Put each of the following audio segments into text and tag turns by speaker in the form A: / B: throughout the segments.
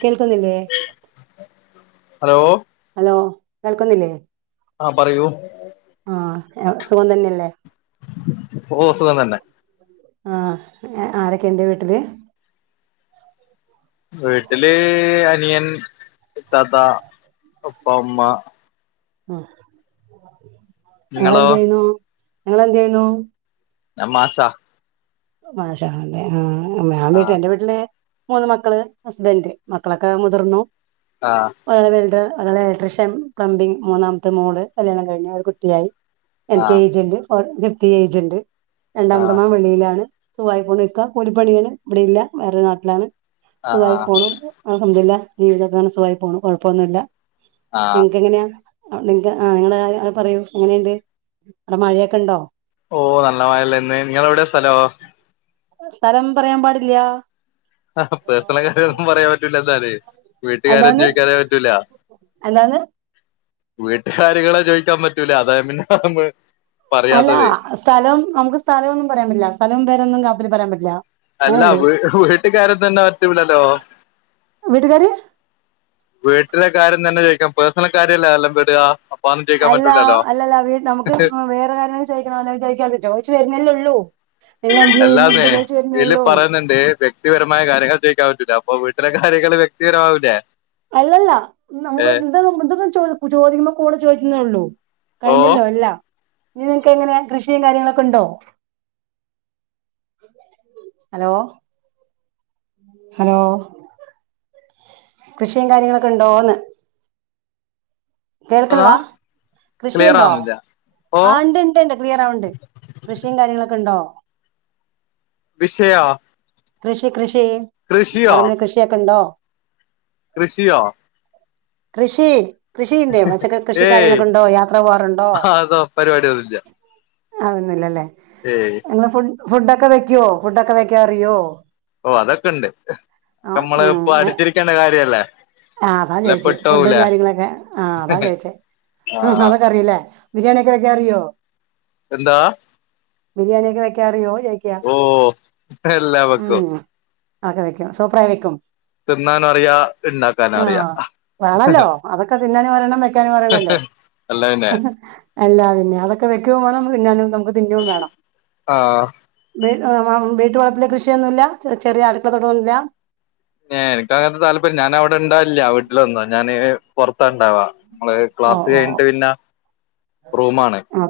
A: കേൾക്കുന്നില്ലേ
B: hello
A: hello കേൾക്കുന്നില്ലേ
B: ആ പറയൂ
A: ആ എ സുഖം തന്നെയല്ലേ?
B: ഓ സുഖം തന്നെ.
A: ആ ആരൊക്കെ ഇണ്ട് വീട്ടില്?
B: വീട്ടില് അനിയൻ ത്താത ഉപ്പ ഉമ്മ. നിങ്ങളോ
A: ങ്ങളെന്ത് ചെയ്യുന്നു നിങ്ങളെന്തെയ്യുന്നു?
B: ഞ മാസ
A: മാഷാണല്ലേ ആ ഞാൻ വീട്ട് എന്റെ വീട്ടില് മൂന്ന് മക്കള് ഹസ്ബന്റ് മക്കളൊക്കെ മുതിർന്നു
B: ആ
A: വ വരുടെ അകളെ ഇലക്ട്രിഷ്യൻ പ്ലംബിങ് മുന്നാമത്തെ മോള് കല്യാണം കഴിഞ്ഞ് ഒരു കുട്ടിയായി.
B: ആ
A: എനിക്ക്
B: ആ
A: ഏജന്റ് നിഫ്തി ഏജന്റ് രണ്ടാമതമാ വെളിയിലാണ്. സവായി പോണ് വക്ക കൂലിപ്പണിയാണ് ഇവിടെയില്ല വേറെ നാട്ടിലാണ്.
B: ആ ആ
A: സുഖായി പോണു അൽഹംദുലില്ല ജീവിതക്കാണ് സുഖായി പോണു കൊഴപ്പൊന്നുല്ല
B: ആ
A: എങ്കെങ്ങനെയാ അടെ നിങ്ങക്ക് ആ നിങ്ങള് അത് പറയൂ എങ്ങനെണ്ട് അവിടെ മഴയൊക്കെ ഉണ്ടോ?
B: ഓ നല്ല മഴല്ലേന്ന് നിങ്ങളെവിടെ സലോ?
A: സ്ഥലം പറയാൻ പാടില്ല
B: ആ പേഴ്സണൽ കാര്യങ്ങളൊന്നും പറയാൻ പറ്റില്ല ന്താലേ വീട്ടുകാരും
A: എന്താണ്
B: ചോയിക്കാനേ പറ്റൂല.
A: എന്താണ്
B: വീട്ടുകാര്യങ്ങള് ചോദിക്കാൻ പറ്റൂല അതായ പിന്നെ [unintelligible]
A: അല്ല
B: പറയാത്തത്
A: സ്ഥലം നമുക്ക് സ്ഥലമൊന്നും പറയാൻ പറ്റില്ല സ്ഥലം പേരൊന്നും കാപ്പിലിൽ പറയാൻ പറ്റില്ല
B: അല്ല
A: അങ്ങനെയുണ്ട്
B: വീ വീട്ടുകാരെ തന്നെ പറ്റൂല്ലല്ലോ
A: വീട്ടുകാര്
B: വീട്ടിലെ കാര്യം തന്നെ ചോയിക്കാം പേഴ്സണൽ കാര്യംല്ലേ എല്ലാം വീട.
A: അല്ല അല്ലല്ല നമുക്ക് വേറെ കാര്യങ്ങും ചോയിക്കണല്ലങ്ക ചോക്കാൻ പറ്റോ കൊയ്ച്ച് വരുന്നല്ലേള്ളൂ
B: അല്ലാതെ ഇതില് പറയുന്നുണ്ട് വ്യക്തിപരമായ കാര്യങ്ങൾ ചൊയ്ക്ക റ്റുല അപ്പൊ വീട്ടിലെ കാര്യങ്ങള് വ്യക്തികരമാവില്ലേ
A: അല്ലല്ല നമ്മ [unintelligible] ചോദിക്കുമ്പോ കൂടെ ചോദിക്കുന്നേ ഉള്ളൂ.
B: ഓ
A: കഴിഞ്ഞല്ലോ എല്ല ഇനി നിനക്ക് എങ്ങനെ കൃഷിയും കാര്യങ്ങളൊക്കെ ഉണ്ടോ ഹലോ ഹലോ കൃഷിയും കാര്യങ്ങളൊക്കെ ഉണ്ടോന്ന്? കേൾക്ക്ണില്ല
B: ന്നാ ക്ലിയർ
A: കൃഷിയുണ്ടോ?
B: ആവുന്നില്ല ഓ
A: ആ ഇണ്ട് ണ്ട് ണ്ട് കൃഷിയും കാര്യങ്ങളൊക്കെ ഉണ്ടോ?
B: വിഷയ
A: കൃഷി കൃഷി പറമ്പില് കൃഷിയൊക്കെ ഉണ്ടോ?
B: കൃഷിയോ?
A: കൃഷി കൃഷിന്റെ പച്ചക്ക കൃഷി
B: ഏയ്
A: കാര്യങ്ങൊക്ക ഉണ്ടോ യാത്ര പോവാറുണ്ടോ?
B: അതോ പരിപാടി ഒന്നുല്ല
A: ആവുന്നില്ലല്ലേ
B: ഏയ്
A: അങ്ങനെ ഫു ഫുഡൊക്കെ വെക്കുവോ ഫുഡൊക്കെ വെക്കാ അറിയോ?
B: ഓ അതൊക്കെ ണ്ട്
A: ആ
B: അക്കെ മ്മള് പ്പൊ
A: ഏ
B: പടിച്ചിരിക്കേണ്ട കാര്യല്ലേ?
A: ആ അതാ
B: അല്ലെ
A: ചോയിച്ചേ ഫുഡും
B: പെട്ടോവൂലേ
A: കാര്യങ്ങളൊക്കെ ആഹ് അതാ ചോയിച്ചേ
B: ആ
A: ഹ ഹഅതൊക്കെ അറിയുല്ലേ? ബിരിയാണിയ ഒക്കെ വെക്കാ അറിയോ
B: എന്താ
A: ബിരിയാണിയൊക്കെ വെക്കാ അറിയോ ചോയിക്ക
B: ഓ എല്ലാ വെക്കും
A: ഉം ആക്കെ വെക്കും സൂപ്രായി വെക്കും.
B: തിന്നാനു അറിയാ. ഇണ്ടാക്കാനും അറിയാ
A: ആഹ് വേണല്ലോ അതൊക്കെ തിന്നാനും അറിണം വെക്കാനും അറിയണല്ലോ
B: അല്ല പിന്നെ
A: ആ ഹ എല്ലാ പിന്നേ അതൊക്കെ വെക്കു വേണം തിന്നാനും നമുക്ക് തിന്നും വേണം
B: ആഹ്
A: വീട്ടുവളപ്പിലെ കൃഷിയൊന്നുല്ല ചെറിയ അടുക്കള തൊട്ടന്നുല്ല
B: ഞെ എനിക്കങ്ങൻത്തെ താല്പര്യം ഞാൻ അവിടെ ഇണ്ടാവില്ല വീട്ടിൽ വന്നോ ഞാന് പൊറത്താ ഉണ്ടാവാ നമ്മള്
A: ഓ
B: ക്ലാസ്
A: ഓ
B: കഴിഞ്ഞിട്ട് പിന്നെ റൂമാണ്
A: ഓ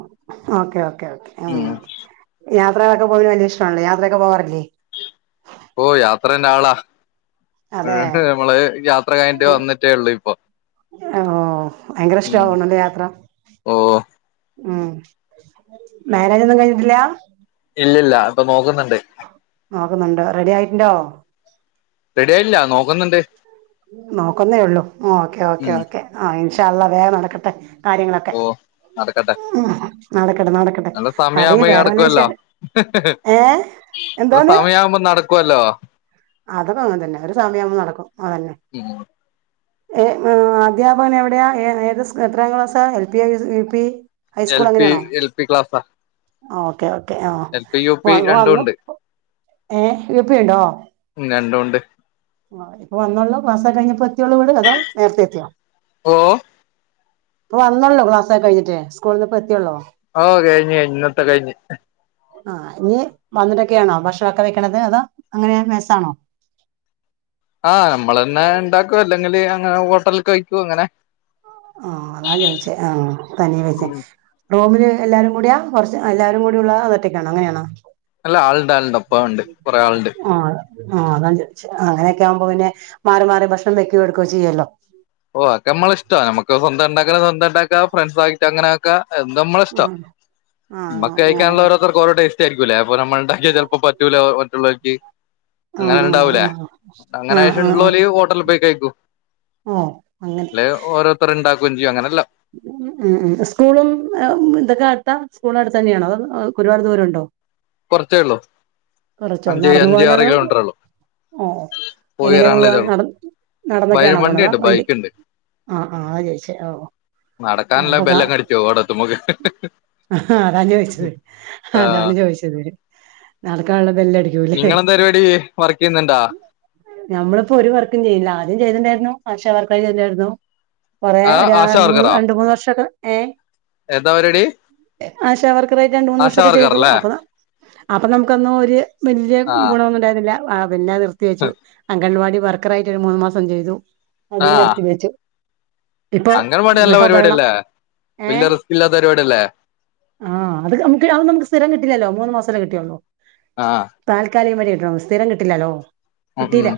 A: ഓക്കെ ഓക്കെ ഓക്കെ
B: ഉം
A: മ് യാത്രകളൊക്കെ പോകുന്നതിന് വലിയ ഇഷ്ടല്ലേ യാത്രയൊക്കെ പോവാറില്ലേ
B: ഓ യാത്രേന്റെ ആളാ
A: അതെ
B: നമ്മള് യാത്ര കഴിഞ്ഞിട്ട് വന്നിട്ടേ ഉള്ളു ഇപ്പൊ.
A: ഓ ഭയങ്കര ഇഷ്ടാ
B: ഉം
A: തോന്നുന്നുല്ലേ യാത്ര?
B: ഓ
A: ഉം മാര്യേജ് ഒന്നും കഴിഞ്ഞിട്ടില്ല?
B: ഇല്ല ഇല്ല ഇപ്പൊ നോക്കുന്നുണ്ട്.
A: നോക്കുന്നുണ്ടോ റെഡി ആയിട്ടുണ്ടോ?
B: റെഡിയായില്ല നോക്ക
A: നോക്കുന്നേ ഉള്ളൂ ഓക്കെ ഓക്കേ
B: ഉം
A: ഓക്കേ ആ ഇൻഷാ അല്ലാഹ് വേഗം നടക്കട്ടെ. കാര്യങ്ങളൊക്കെ.
B: ഓ നടക്കട്ടെ.
A: ഉം നടക്കട്ടെ നടക്കട്ടെ
B: നല്ല
A: പറയ്
B: സമയാവുമ്പോ
A: വേറെ വല്ല വിശേ
B: നടക്കല്ലോ.
A: ഏഹ്
B: അത്
A: എന്താണ്
B: സമയാവുമ്പോ നടക്കുവല്ലോ.
A: അതൊക്കെ അങ്ങനെ തന്നെ ഒരു സമയാവുമ്പോ നടക്കും അതന്നെ.
B: ഉം
A: ഏ അധ്യാപകൻ എവിടെയാ ഏത് സ് എത്രാം ക്ലാസാ L P U P?
B: L
A: high school
B: P
A: അങ്ങനെയാണോ
B: എൽ പി ക്ലാസ.
A: ഓക്കെ ഓക്കെ ആ
B: രണ്ടും
A: വന്നു
B: ഉണ്ട്
A: ഏ യു പി ഇണ്ടോ?
B: രണ്ടും ഉണ്ട്
A: ആ ഇപ്പൊ വന്നോളൂ ക്ലാസ്സൊക്കെ കഴിഞ്ഞ് ഇപ്പോ എത്തിയുള്ളൂ വീട് അതോ നേരത്തെ എത്തിയോ?
B: ഓ?
A: ഇപ്പ വന്നോള്ളൂ ക്ലാസ് ഒക്കെ കഴിഞ്ഞിട്ട് സ്കൂളിൽ നിന്ന് ഇപ്പോ എത്തിയുള്ളൂ?
B: ഓ കഴിഞ്ഞ് കഴിഞ്ഞ് ഇന്നത്ത കഴിഞ്ഞ്.
A: ആ ഇനി വന്നിട്ടൊക്കെയാണോ ഭക്ഷണൊക്കെ വെക്കണത് അതോ അങ്ങനെ മെസ്സാണോ?
B: ആഹ് നമ്മൾ തന്നെ ഇണ്ടാക്കും അല്ലെങ്കില് അങ്ങനെ ഹോട്ടലിൽ കഴിക്കും അങ്ങനെ
A: ആ അതാ ചോദിച്ചേ ആ തനിയെ വെച്ച റൂമില് എല്ലാരും കൂടെയാ കുറച്ച് എല്ലാരും കൂടി ഉള്ള അതോ ഒറ്റക്കാണൊ അങ്ങനെയാണോ?
B: അല്ല ആള്ണ്ട് ആള്ണ്ട് ഒപ്പം ഒണ്ട് കുറെ ആള്ണ്ട്.
A: ആഹ് ആഹ് അങ്ങനെയൊക്കെ ആവുമ്പോ പിന്നെ മാറി മാറി ഭക്ഷണം വെക്കോ എടുക്കുവോ ചെയ്യല്ലോ.
B: ഓ ഒക്കെ മ്മളെ ഇഷ്ടാ നമുക്ക് സ്വന്തം ഇണ്ടാക്കണെ സ്വന്തം ഇണ്ടാക്കാ ഫ്രണ്ട്സ് ആയിട്ട് അങ്ങനാക്കാ നമ്മളെ ഇഷ്ടം
A: ഉം ആഹ്
B: നമ്മക്ക് കഴിക്കാനുള്ള
A: അങ്ങനെല്ലേ
B: ഓരോതർക്ക് ഓരോ ടേസ്റ്റ് ആരിക്കൂല്ലേ? അപ്പൊ നമ്മൾ ഉണ്ടാക്കിയ ചിലപ്പോ പറ്റൂല മറ്റുള്ളവര്ക്ക് അങ്ങനെ
A: ആഹ്
B: ഉണ്ടാവൂലേ
A: ആഹ്
B: അങ്ങനെ
A: ആഹ്
B: ആശ്യം
A: ആഹ് ആഹ്
B: ഉള്ളോല് ഹോട്ടലിൽ പോയി കഴിക്കും.
A: ഓഹ് അങ്ങനെ
B: അല്ലെ ഓരോരുത്തർ ഇണ്ടാക്കയും ചെയ്യും അങ്ങനെല്ലാ
A: ഉം ഉം സ്കൂളും ഇതൊക്കെ അടുത്താ സ്കൂളും അടുത്ത് തന്നെയാണോ അതോ ഒരുപാട് ദൂരം ഉണ്ടോ?
B: കുറച്ചേ ഉള്ളൂ.
A: കുറച്ചുള്ളൂ നടന്നു പോവാനുള്ളത ഓ
B: പോയി
A: എങ്ങനെയാ
B: വരാനുള്ള
A: പോവ
B: ഇതേ ഒള്ളൂ
A: നട
B: വഴി
A: നടന്നൊക്കെയണൊ പോണ അതോ
B: വണ്ടിയുണ്ട്
A: വണ്ടി
B: ബൈക്ക്ണ്ട്
A: ആഹ് ആഹ് അതാ ചോയ്ച്ചേ ഓ.
B: നടക്കാനില്ല ബെല്ലോക്കെ അടിച്ചും ഓടത്തുമ്പക്ക്
A: ആ അതാണ് ചോദിച്ചത് അതാണ് ചോദിച്ചത് നടക്കാനുള്ള ബെല്ലടിക്കൂല്ലേ
B: നിങ്ങളെന്താ പരിപാടി വർക്ക് ചെയ്യുന്നുണ്ടാ?
A: ഞമ്മളിപ്പോ ഒരു വർക്കും ചെയ്യില്ല ആദ്യം ചെയ്തിണ്ടായിരുന്നു ആശ വർക്ക് ചെയ്തിണ്ടായിരുന്നു. കൊറെ
B: ആ
A: ഒരു
B: ആശാ
A: രണ്ട് മൂന്ന്
B: വർക്കറോ
A: രണ്ട് മൂന്ന് വർഷൊക്കെ ഏ
B: എന്താ പരിപാടി
A: ആശ വർക്കറായിട്ട് രണ്ട് മൂന്ന്
B: ആശാ
A: വർഷൊക്കെ
B: വർക്കർ
A: ചെയ്തു
B: അല്ലേ
A: അപ്പൊ ന അപ്പൊ നമുക്ക് വലിയ
B: ആ
A: ഗുണ ഒന്നും ഉണ്ടായിരുന്നില്ല പിന്നെ നിർത്തി വെച്ചു അങ്കൺവാടി വർക്കറായിട്ട് ഒരു മൂന്ന് മാസം ചെയ്തു അത്
B: ആ
A: നിർത്തിവെച്ചു. ഇപ്പൊ
B: അംഗൻവാടി നല്ല
A: ഗൃഹഭരണം
B: പരിപാടിയല്ലേ
A: ഏ?
B: വല്യ റിസ്ക് ഇല്ലാത്ത പരിപാടിയല്ലേ
A: ആഹ് അത്കനമുക്ക് അന്നുംമുക്ക് സ്ഥിരം കിട്ടില്ലല്ലോ മൂന്ന് മാസല്ലേ കിട്ടിയുള്ളൂ.
B: ആ
A: താൽക്കാലികം വരെ കിട്ടു സ്ഥിരം കിട്ടില്ലല്ലോ.
B: ആഹ
A: കിട്ടിയില്ല
B: ഉം.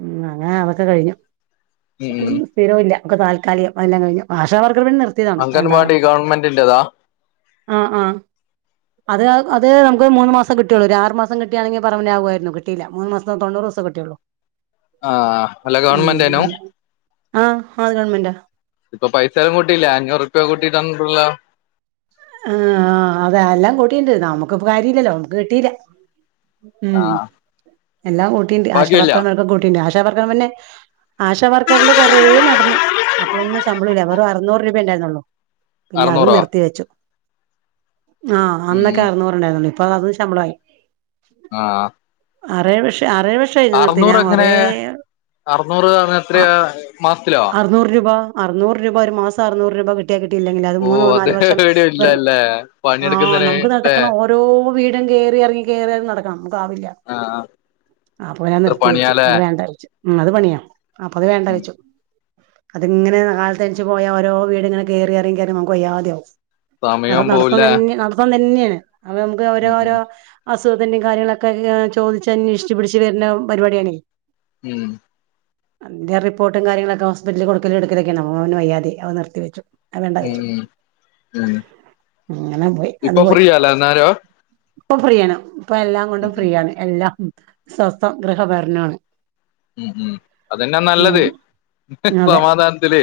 A: ഉം അങ്ങെനെ അതൊക്കെ കഴിഞ്ഞു
B: ഉം ഉം
A: ഒന്നും സ്ഥിരുല്ല. ക്ക താൽക്കാലികം അഎല്ലാം കഴിഞ്ഞു ആഷാവർ റിവിൻ നിർത്തിയതാണ്
B: അംഗൻവാടി
A: വേണ്ടവാണ്ട്
B: ഗവൺമെന്റിന്റെതാ
A: ആഹ ആ അത് നമുക്കൊരുമൂന്ന് മാസംകി ട്ടിയുള്ളൂ രാ ആറ് മാംസംകിട്ടിയാ ണെങ്കിൽ പറമെൻറ് ആകുരുന്നു. കിട്ടില്ല മൂന്ന്മാസത് തൊണ്ണൂറുസത് കിട്ടിയുള്ളൂ
B: ആഹ അല്ല
A: ഉം
B: ഗവൺമെൻ്റ്നോ
A: അതെ ആഹ് അത് ഗവൺമെന്റാ
B: ഇപ്പൊ പൈസലും കൂട്ടിയില്ലേ അഞ്ഞൂറുപ്യ കൂട്ടിതന്നുട്ടുള്ള
A: ആഹ അ അതെ ല്ലാം കൂട്ടിൻണ്ട് നമുക്ക്പ്പ കാര്യല്ലല്ലോ നമുക്ക് കിട്ടില്ല
B: ആ
A: ഉം എല്ലാം കൂട്ടിൻണ്ട്
B: ബാക്കിയില്ല
A: ആശവർക്കർ മാർകും കൂട്ടിൻണ്ട് ആശ വർക്കർ മ ന്നെ ആശ വർക്കർല്ലു കൊറേ നടന്നു അപ്പോളൊന്നും ശമ്പളുംല്ല വെറും അറുന്നൂറ് രൂപണ്ടായിരുന്നുള്ളോ പിന്നെ അതും
B: അറുന്നൂറോ
A: നിർത്തി വെച്ചു ആഹ്
B: ഉം
A: അന്നൊക്കെ
B: ഉം
A: അറുന്നൂറ് ണ്ടായിരുന്നുള്ളു ഇപ്പൊ അതും ശമ്പളായി
B: ആഹ് അ
A: അറേഴ് വഷ അറേഴ് വഷം ആയി ത് നിർത്തി ഞാൻ
B: എങ്ങനെ
A: കൊറേഏ
B: അറുന്നൂറ് പറഞ്ഞ
A: അ
B: എത്രയാ മാസത്തിലോ
A: അറുന്നൂറ് രൂപ അറുന്നൂറ് രൂപ ഒരു മാസം തം അറുന്നൂറ് രൂപ കിട്ടിയ കിട്ടയില്ലെ ങ്കിൽ അത്
B: ഓ
A: മൂന്നോ നാല് വഷം
B: എവിടെയും ഇല്ലല്ലേ
A: ആ്
B: പണിയെടുക്കുന്നതിന്
A: നമുക്ക്
B: ല്ലേ
A: നടക്കണം ഓരോ വീടും കേറിയറങ്ങി കേറിയറങ്ങി നടക്കണം കാവില്ല
B: ആ
A: അപ്പൊ വേം
B: എത്ര
A: നിർത്തി വെച്ചു
B: പണിയാലേ
A: അത് വേണ്ടാച്ചു ഉും അത് പണിയാ അപ്പൊ അത് വേണ്ട വെച്ച അതിങ്ങനെ കാൽത്ൻച്ച് പോയാ ഓരോ വീട്ങ്ങനെ കേറിയിറങ്ങി യിറങ്ങികേറി നമ്മുക്ക് വയ്യാതെയാവും നട
B: സമയവും
A: നടത്തം
B: പോവൂല
A: തന്നേ നടത്തം തന്നെയാണ് അപ്പൊ നമുക്ക് ഓരോ
B: ഉം
A: ഓരോ അസുഖത്തിൻ്റിം കാര്യങ്ങളൊക്കെ കെ ചോദിച്ചന്യശിച്ച് പിടിച്ച് വരുണ പരിപാടിയാണ്.
B: മൂം
A: അന്റെ റിപ്പോട്ടും കാര്യങ്ങളൊക്കെ ഹോസ്പിറ്റല് കൊടുക്കലും എടുക്കലൊക്കെന് ഓന് വയ്യാതയി അവൻ നിർത്തിവച്ചു.
B: ഉും ഉം
A: അങ്ങനെ പോയി അത്
B: ഇപ്പൊ
A: പോയി
B: ഫ്രീയാലാ ന്നാരോ
A: ഇപ്പൊ ഫ്രീയാണ്. ഇപ്പ എല്ലാം കൊണ്ടും ഫ്രീയണ്. എല്ലാം അും സ്വസ്ഥം ഗൃഹഭരണാണ്.
B: ഉം ഉം അതെന്നാ നല്ലത് ഹെ സമാധാനത്തില്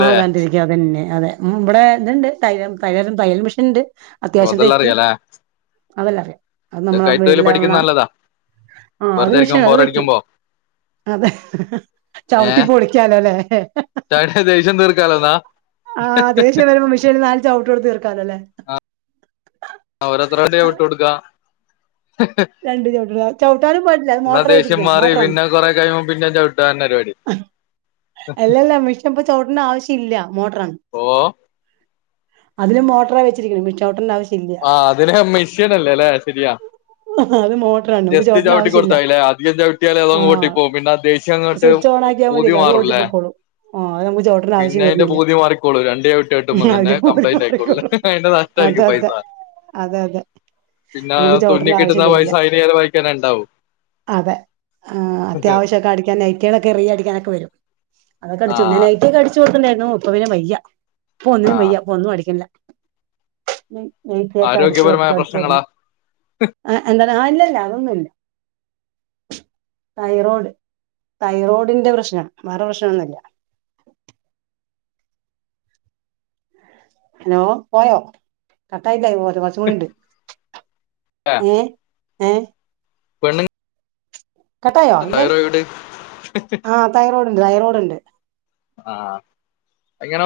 B: ല്ലെ
A: അതെ മ്മ് ഇവിടെ ഇതുണ്ട് തൈ തയലരം തയ്യൽ മെഷീൻ ഉണ്ട്.
B: ഓ തല്ലറിയാല്ലേ
A: അതെല്ലറിയാം അത് നമ്മളവീട്ടിലൊണം
B: നല്ലതാ
A: ആ അത് വിഷം
B: വെറുതെരിക്കുമ്പോ
A: അത് തയ്ക്കും
B: ബോറടിക്കുമ്പോ
A: അതെ ഹ് ഹ് ഹേ ചവിട്ടി പൊളിക്കാലോല്ലേ ഹേ ഹേ
B: ചയ്ൻ്റെ ദേഷ്യം തീർക്കാലോന്നാ
A: ആഹ് ദേഷ്യം വരുമ്പോ മിഷേന് നാൽചൗട്ട്ഒട്ത്ത് തീർക്കാലോല്ലേ
B: ഒതത്രന്തിയ വിട്ടോടുക്ക അഹ ഹാ
A: രണ്ട് ചവിട്ട് ചവിട്ടാനും പാടില്ല അത്
B: ന്നാ
A: മോട്ടറാ
B: ദേഷ്യം
A: വെച്ചിരിക്കുന്നത്
B: മാറി
A: മോട്ടറാണ്
B: പിന്നെ കൊറെ കഴിയുമ്പം പിന്നേം ചവിട്ടഅയന്നേ പരിപാടി
A: ഹേ അല്ലല്ല മിഷൻപ്പ ചൗട്ട്ണ ആവശ്യ ഇല്ല മോട്ട്രാണ്.
B: ഓ
A: അതില് മോട്ട്രാവെച്ചിരി കുന്നത്. മിഷ്ചൗട്ടണ്ടാവശ്യ
B: ആ അതിന് മിഷീന ലല്ലേ അല്ലെ ശെരിയാ
A: അത് മോട്ടറാണ് നമുക്ക്
B: ജസ്തി
A: ചോട്ടന്റെ
B: ചവിട്ടി
A: ആവശ്യമില്ല
B: കൊടുത്തായില്ലേ അധികം ചവിട്ടിയാല് അതോഓ ട്ടിപ്പോവും പിന്നെ അ ദേഷ്യം അങ്ങോട്ട്
A: വയികാ
B: പൂതി
A: വിടില്ല അത്
B: മാറൂല്ലേ
A: ഓട്ടിപോക്കോളും
B: പിന്നെ അയിന്റെ ബൂതി മാറിക്കോളു രണ്ടു ചൗട്ട്ചൗട്ടുമ്പോ തന്നെ
A: അതില് പോയി
B: കംപ്ലൈന്റ് ആയിക്കോളു
A: മാറിക്കോളും
B: ഐൻന്റെതാ
A: അതെ
B: ന്തായ്രിക്കും
A: അതെ
B: പൈസാ
A: അതെ തെ നമുക്ക് ചവിട്ടൽ ആവശ്യ
B: ന്നവയസ അയിന് ഏത വായിക്കാനണ്ട
A: അതെ ആ അത്യാവശ്യംഒക്കെ അടിക്കാൻ നൈറ്റിളൊക്കെ റിയ അടിക്കാനൊക്കെ വരും അതൊകടിച്ചുന്ന
B: ആഹ്
A: നൈറ്റിക്കെ അടിച്ചു കൊടുക്കുണ്ടായിരുന്നു ഇപ്പ പിന്നെ വയ്യ പോഒന്നിനും
B: ആഹ്
A: വയ്യ പോഒന്നുംഅടിക്കിണി ല്ല നൈറ്റിഒക്കെ
B: ആരോഗ്യപരമായ
A: അടിച്കൊടുത്ത് അടിച്
B: പ്രശ്നങ്ങളാ
A: കൊടുത്ത് ആ എന്ത ആ അല്ലല്ല തൈറോയ്ഡ് തൈറോയ്ഡിന്റെ പ്രശ്നം വേറെ പ്രശ്നമൊന്നുമല്ല ഉം ഹലോ പോയോ കാട്ടായില്ല പോ കുറച്ചും കൂടിണ്ട് ഏ ഏ
B: പെണ്ണ
A: കട്ടായോ ഇല്ല ആ തൈറോഡ്ണ്ട് തൈറോഡ ഉണ്ട്
B: ആ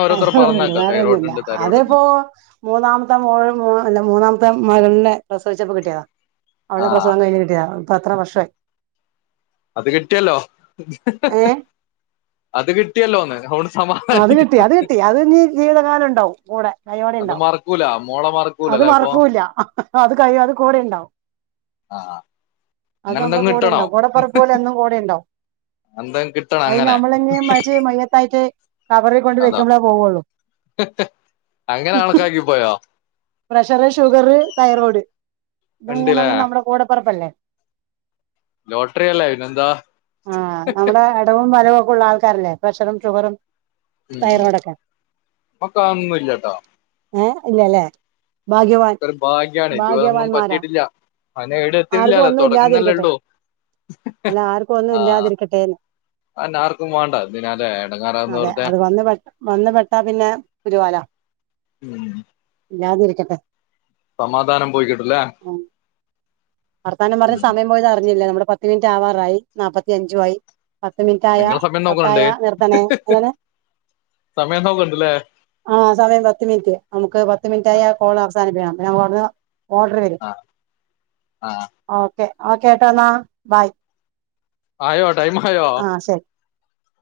A: തയറോഡ ഉണ്ട് വേറെ ഒന്നുല്ല
B: തൈറോയിഡ്
A: അതിപ്പോ
B: ഉണ്ട്
A: മൂന്നാമത്തെ മ അല്ല മൂന്നാമത്തെ മകളിനെ പ്രസവിച്ചപ്പോ കിട്ടിയതാ അവളടെ
B: ആഹ്
A: പ്രസവം കഴിഞ്ഞ് കിട്ടിയതാ ഇപ്പൊ അത്ര വർഷമായി
B: അത് കിട്ടിയല്ലോ
A: ഏ
B: അത് കിട്ടിയല്ലോ ഒന്ന് അവ
A: അത് കിട്ടി അത് കിട്ടി അത് ന ജീവിതകാലം ഉണ്ടാവും കൂടെ കയോടെ
B: അത്
A: ഉണ്ടാവും
B: മറക്കൂല മോളെ
A: അത്
B: മറക്കൂലല്ലേ അപ്പൊ
A: മറക്കൂല്ല അത് കഴിയും അത് കൂടെണ്ടാവും
B: ആ ആ
A: അത് നമ്മുടെ കൂടി ഉണ്ടാവ കൂടെപ്പറപ്പ പോലെ എന്നും കൂടെ ഉണ്ടും
B: എന്തെങ്കും കിട്ടണം
A: അത്
B: അങ്ങനെ
A: നമ്മളങ്ങെ മ മയത്തായിട്ട് കബറി കൊണ്ട്
B: അതാ
A: വയ്ക്കുമ്പളെ പോയുള്ളൂ
B: അങ്ങനെ ആൾക്കാക്കിപ്പോയോ
A: പ്രഷറ് ഷുഗർ തൈറോയിഡ് ഇത്
B: ഉണ്ടില്ലേ
A: മൂന്നൊന്ന നമ്മുടെ കൂടെപ്പറപ്പല്ലേ
B: ലോട്ടറി അല്ല ഇനെന്താ
A: ആ നമ്മുടെ ഇടവും വലവും ഒക്കെ ഉള്ള ആൾക്കാരല്ലേ പ്രഷറും ഷുഗറും
B: ഉം
A: തൈറോയ്ഡൊക്കെ
B: മക്ക അന്നുംല്ലട്ടോ
A: ഏഹ് ഇല്ലല്ലേ ഭാഗ്യവാൻ
B: അക്കൊരു ഭാഗ്യാണ് ഇതുവതൊന്നും
A: ഭാഗ്യവാന്മാരാ
B: പറ്റിട്ടില്ല അവന എട
A: ആർക്കും
B: എത്തില്ലല്ലോ
A: ഒന്നും ഇല്ലാതിരിക്കട്ടെ
B: തുടങ്ങുന്നല്ലേള്ളോ
A: അല്ല ആർക്ക
B: ആ ആന്ന ആർക്കും വേണ്ട നാല
A: അതെ അത് വന്ന് പെ വന്ന പെട്ടാ പിന്നെ പുലിവാല
B: ഉം
A: ത [unintelligible]
B: സമാധാനം പോയിക്കിട്ടില്ലേ
A: ഉം വർത്താനം പറഞ്ഞഞ് സമയം പോയത് അറിഞ്ഞില്ലേ നമ്മുടെ പത്ത് മിനിറ്റ് ആവാറായി നാപ്പത്തിയഞ്ചു ആയി പത്ത് മിനിറ്റായ
B: നിങ്ങള് സമയം
A: ഒത്തായ
B: നോക്കണുണ്ട്
A: നിർധന എങ്ങനെ
B: സമയം നോക്കണ്ടല്ലേ
A: ആ സമയം പത്ത് മിനിറ്റ് നമുക്ക് പത്ത് മിനിറ്റയി കോള് അവസാനിപ്പാം ഞവിടുന്ന്
B: ആ ആ
A: ഓക്കെ ആ കേട്ടോ എന്നാ ബൈ
B: ആയോ ടൈമ ആയോ